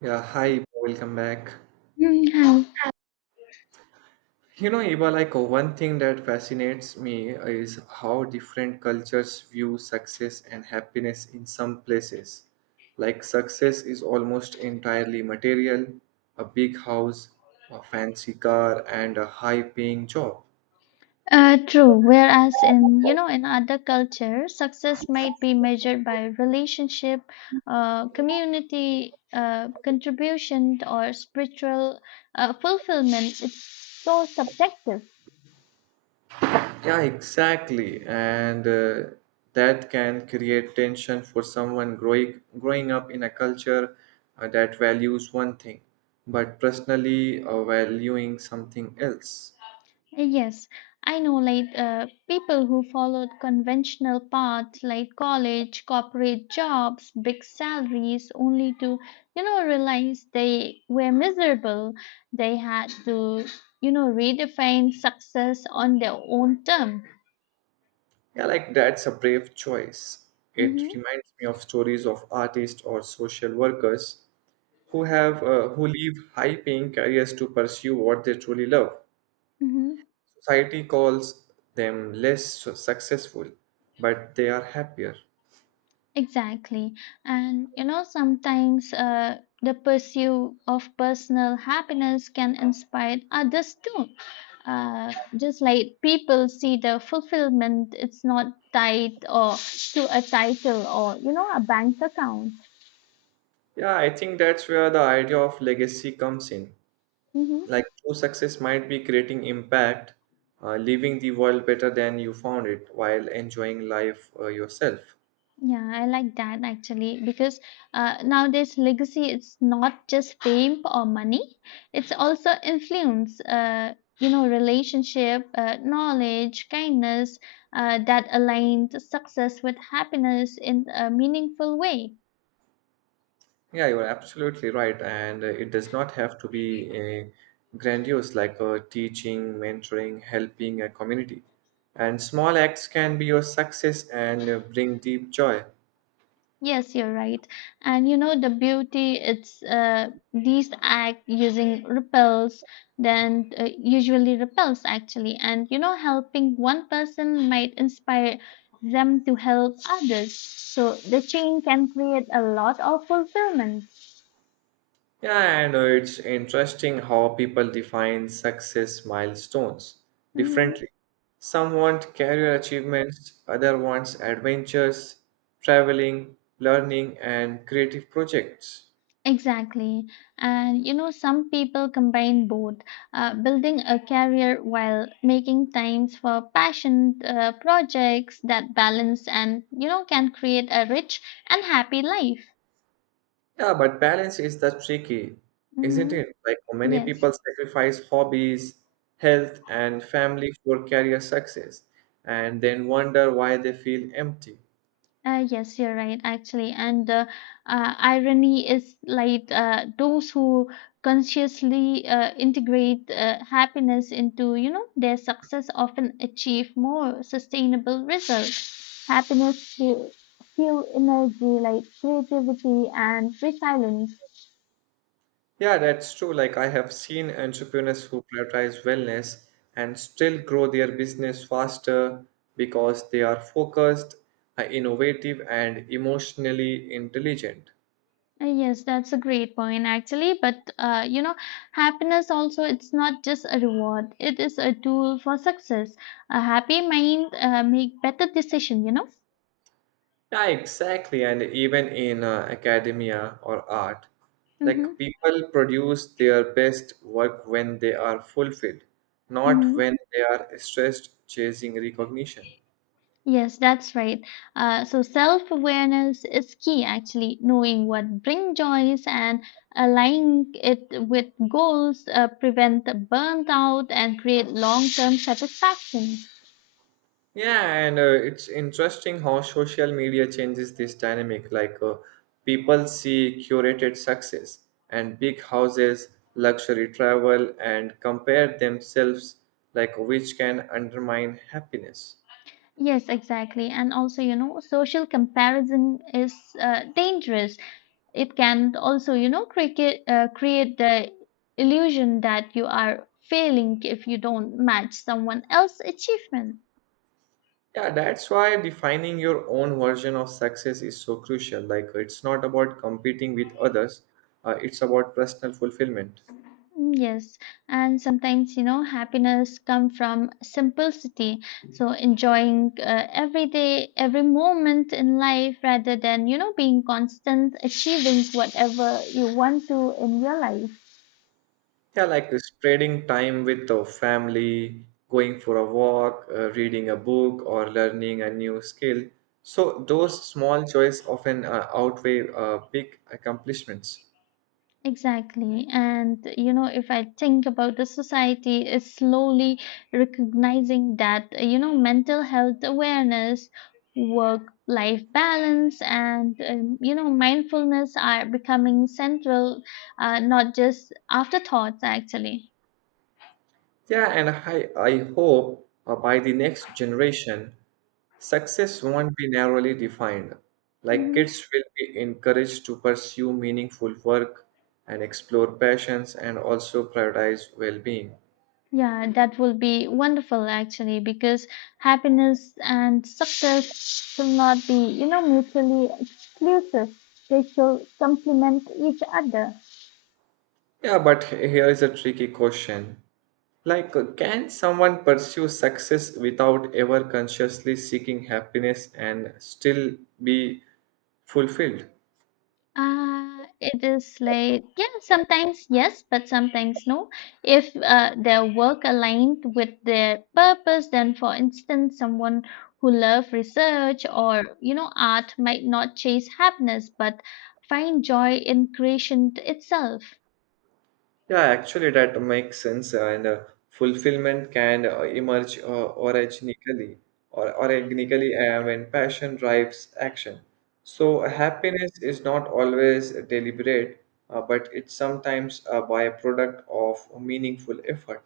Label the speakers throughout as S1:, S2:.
S1: Yeah, hi, welcome back.
S2: Mm, how-
S1: You know, Iba, like one thing that fascinates me is how different cultures view success and happiness in some places. Like, success is almost entirely material, a big house, a fancy car, and a high paying job.
S2: True. Whereas in you know in other cultures, success might be measured by relationship, community contribution, or spiritual fulfillment. It's so subjective.
S1: Yeah, exactly. And that can create tension for someone growing up in a culture that values one thing, but personally valuing something else.
S2: Yes, I know like people who followed conventional paths like college, corporate jobs, big salaries, only to, realize they were miserable. They had to, redefine success on their own term.
S1: Yeah, like that's a brave choice.
S2: Mm-hmm.
S1: It reminds me of stories of artists or social workers who have who leave high-paying careers to pursue what they truly love.
S2: Mm-hmm.
S1: Society calls them less successful, but they are happier.
S2: Exactly. And, you know, sometimes the pursuit of personal happiness can inspire others too, just like people see the fulfillment. It's not tied or to a title or, you know, a bank account.
S1: Yeah, I think that's where the idea of legacy comes in.
S2: Hmm.
S1: Like true success might be creating impact, leaving the world better than you found it while enjoying life yourself.
S2: Yeah, I like that actually, because nowadays legacy, it's not just fame or money, it's also influence, you know, relationship, knowledge, kindness, that aligned success with happiness in a meaningful way.
S1: Yeah, you're absolutely right. And it does not have to be a grandiose like teaching, mentoring, helping a community. And small acts can be your success and bring deep joy.
S2: Yes, you're right. And you know the beauty, it's these act using repels then usually repels actually, and you know helping one person might inspire them to help others. So the chain can create a lot of fulfillment.
S1: Yeah, and it's interesting how people define success milestones
S2: Mhm.
S1: differently. Some want career achievements, other wants adventures, traveling, learning, and creative projects.
S2: Exactly. And you know, some people combine both, building a career while making times for passion projects that balance and, you know, can create a rich and happy life.
S1: Yeah, but balance is the tricky, isn't
S2: Hmm.
S1: it? Like many
S2: Yes.
S1: people sacrifice hobbies, health, and family for career success, and then wonder why they feel empty.
S2: Yes, you're right, actually. And irony is like those who consciously integrate happiness into, you know, their success often achieve more sustainable results. Happiness fuel, fuel energy like creativity and resilience.
S1: Yeah, that's true. Like, I have seen entrepreneurs who prioritize wellness and still grow their business faster because they are focused, innovative, and emotionally intelligent.
S2: Yes, that's a great point actually. But you know, happiness also, it's not just a reward; it is a tool for success. A happy mind make better decision. You know.
S1: Yeah, exactly. And even in academia or art, like
S2: Mm-hmm.
S1: people produce their best work when they are fulfilled, not
S2: Mm-hmm.
S1: when they are stressed chasing recognition.
S2: Yes, that's right. So self awareness is key, actually, knowing what brings joys and aligning it with goals, prevent burnout, and create long term satisfaction.
S1: Yeah, and it's interesting how social media changes this dynamic. Like people see curated success and big houses, luxury travel, and compare themselves, like which can undermine happiness.
S2: Yes, exactly. And also, you know, social comparison is dangerous. It can also, you know, create the illusion that you are failing if you don't match someone else's achievement.
S1: Yeah, that's why defining your own version of success is so crucial. Like it's not about competing with others, it's about personal fulfillment.
S2: Mm. Yes, and sometimes you know happiness come from simplicity. So enjoying every day, every moment in life, rather than you know being constant achieving whatever you want to in your life.
S1: Yeah, like spreading time with the family, going for a walk, reading a book, or learning a new skill. So those small joys often outweigh big accomplishments.
S2: Exactly. And, you know, if I think about the society is slowly recognizing that, you know, mental health awareness, work life balance, and, you know, mindfulness are becoming central, not just afterthoughts, actually.
S1: Yeah, and I hope by the next generation, success won't be narrowly defined. Like
S2: Hmm.
S1: kids will be encouraged to pursue meaningful work and explore passions and also prioritize well being.
S2: Yeah, that will be wonderful, actually, because happiness and success should not be, you know, mutually exclusive. They should complement each other.
S1: Yeah, but here is a tricky question. Like, can someone pursue success without ever consciously seeking happiness and still be fulfilled?
S2: It is like, yeah, sometimes yes, but sometimes no. If their work aligned with their purpose, then for instance, someone who love research or you know art might not chase happiness but find joy in creation itself.
S1: Yeah, actually, that makes sense. And fulfillment can emerge organically when passion drives action. So, happiness is not always deliberate, but it's sometimes a byproduct of meaningful effort.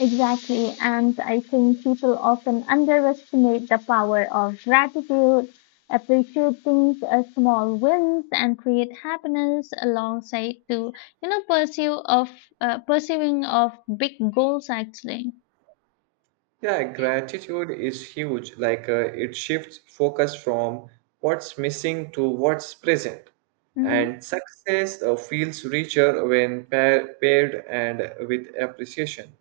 S2: Exactly. And I think people often underestimate the power of gratitude, appreciate things as small wins and create happiness alongside to, you know, pursue of pursuing of big goals actually.
S1: Yeah, gratitude is huge. Like it shifts focus from what's missing to what's present.
S2: Hmm.
S1: And success feels richer when paired and with appreciation.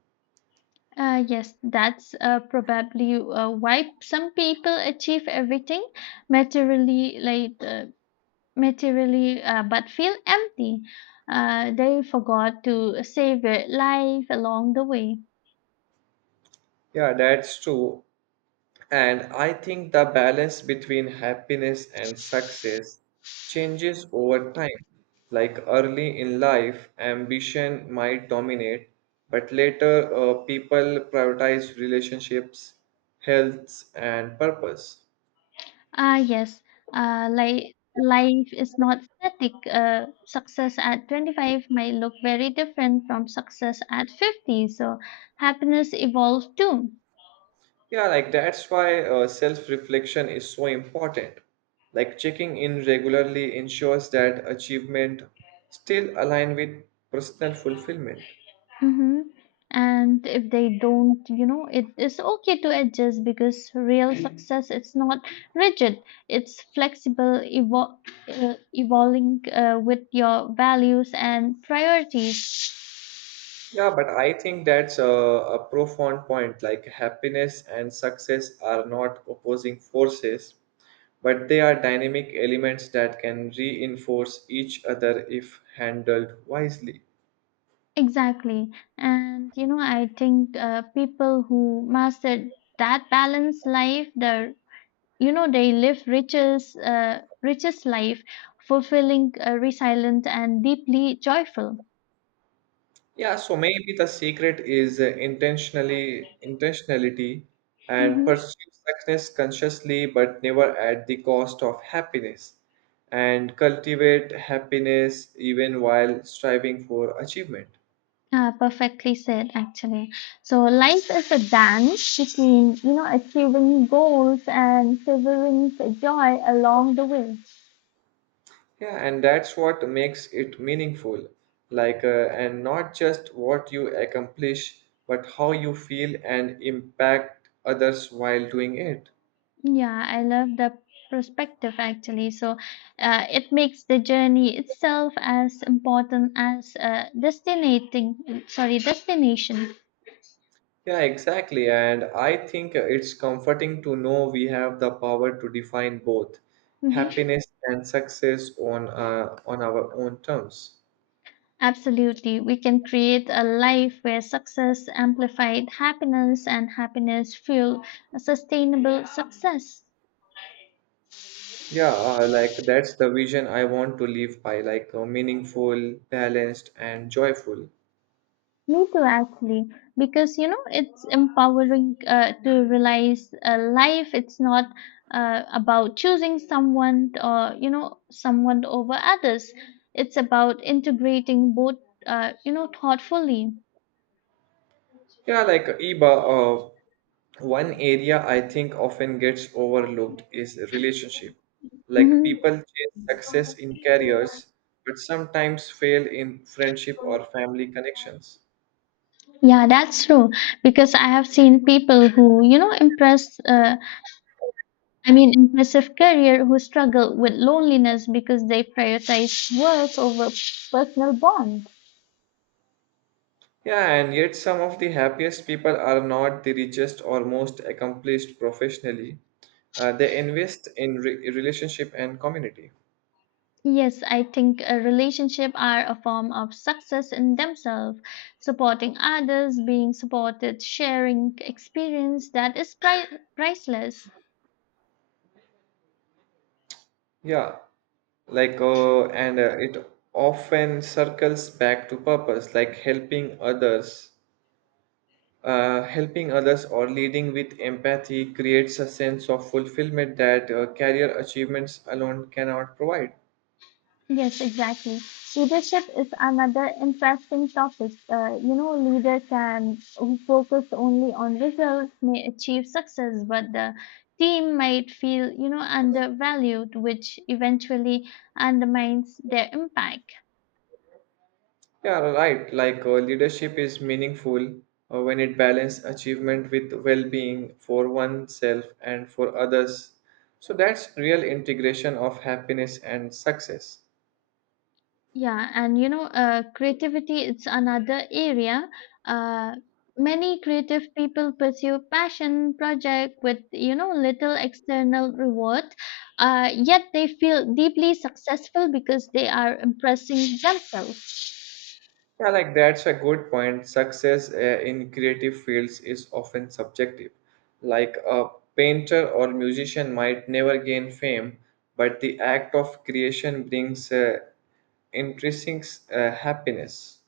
S2: Yes, that's probably why some people achieve everything materially, like materially, but feel empty. They forgot to savor life along the way.
S1: Yeah, that's true. And I think the balance between happiness and success changes over time. Like early in life, ambition might dominate, but later, people prioritize relationships, health, and purpose.
S2: Ah, yes, like life is not static. Success at 25 might look very different from success at 50, so happiness evolves too.
S1: Yeah, like that's why self-reflection is so important. Like checking in regularly ensures that achievement still align with personal fulfillment.
S2: Hmm. And if they don't, you know, it is okay to adjust because real success, it's not rigid. It's flexible, evol evolving with your values and priorities.
S1: Yeah, but I think that's a profound point. Like happiness and success are not opposing forces, but they are dynamic elements that can reinforce each other if handled wisely.
S2: Exactly. And you know, I think people who mastered that balanced life, they, you know, they live richest life, fulfilling, resilient, and deeply joyful.
S1: Yeah, so maybe the secret is intentionally intentionality and pursue success consciously, but never at the cost of happiness, and cultivate happiness even while striving for achievement.
S2: Perfectly said, actually. So life is a dance between, you know, achieving goals and savoring the joy along the way.
S1: Yeah, and that's what makes it meaningful. Like, and not just what you accomplish, but how you feel and impact others while doing it.
S2: Yeah, I love the perspective actually. So it makes the journey itself as important as destinating, sorry, destination.
S1: Yeah, exactly. And I think it's comforting to know we have the power to define both
S2: Mhm.
S1: happiness and success on on our own terms.
S2: Absolutely. We can create a life where success amplified happiness and happiness fuel a sustainable success.
S1: Yeah, like that's the vision I want to live by, like meaningful, balanced, and joyful.
S2: Me too, actually, because you know it's empowering to realize life. It's not about choosing someone or you know someone over others. It's about integrating both, you know, thoughtfully.
S1: Yeah, like Iba, uh, one area I think often gets overlooked is relationship. Like
S2: Hmm.
S1: people chase success in careers, but sometimes fail in friendship or family connections.
S2: Yeah, that's true. Because I have seen people who, you know, impressive career who struggle with loneliness because they prioritize work over personal bonds.
S1: Yeah, and yet some of the happiest people are not the richest or most accomplished professionally. They invest in relationship and community.
S2: Yes, I think a relationship are a form of success in themselves, supporting others, being supported, sharing experience that is priceless.
S1: Yeah, like and it often circles back to purpose, like helping others or leading with empathy creates a sense of fulfillment that career achievements alone cannot provide.
S2: Yes, exactly. Leadership is another interesting topic. You know, leader can who focus only on results may achieve success, but the team might feel, you know, undervalued, which eventually undermines their impact.
S1: Yeah, right. Like leadership is meaningful when it balances achievement with well being for oneself and for others. So that's real integration of happiness and success.
S2: Yeah, and you know, creativity it's another area. Uh, Many creative people pursue passion project with you know little external reward, yet they feel deeply successful because they are impressing themselves.
S1: Yeah, like that's a good point. Success in creative fields is often subjective. Like a painter or musician might never gain fame, but the act of creation brings intrinsic happiness.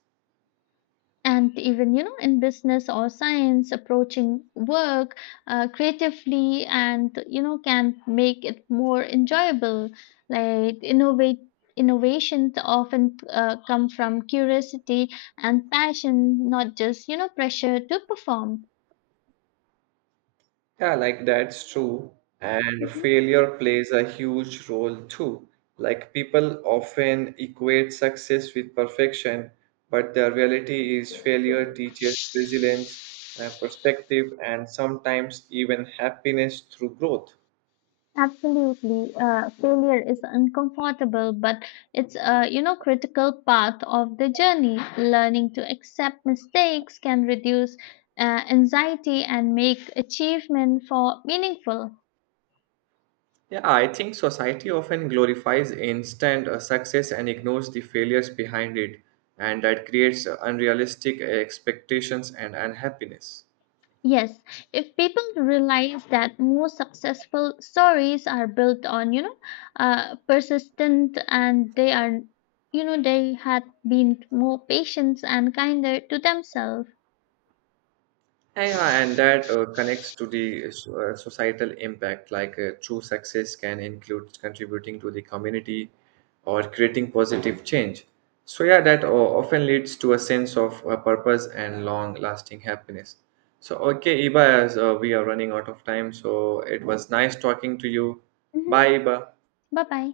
S2: And even you know in business or science approaching work creatively and you know can make it more enjoyable, like innovate innovations often come from curiosity and passion, not just you know pressure to perform.
S1: Yeah, like that's true. And
S2: Mm-hmm.
S1: failure plays a huge role too. Like people often equate success with perfection, but the reality is failure teaches resilience, perspective, and sometimes even happiness through growth.
S2: Absolutely. Failure is uncomfortable, but it's a, you know, critical part of the journey. Learning to accept mistakes can reduce anxiety and make achievement for meaningful.
S1: Yeah, I think society often glorifies instant success and ignores the failures behind it, and that creates unrealistic expectations and unhappiness.
S2: Yes, if people realize that most successful stories are built on, you know, persistent and they are, you know, they had been more patient and kinder to themselves.
S1: Yeah, and that connects to the societal impact. Like true success can include contributing to the community or creating positive change. So, yeah, that often leads to a sense of purpose and long lasting happiness. So, okay, Iba, as we are running out of time, so it was nice talking to you.
S2: Hmm.
S1: Bye, Iba.
S2: Bye bye.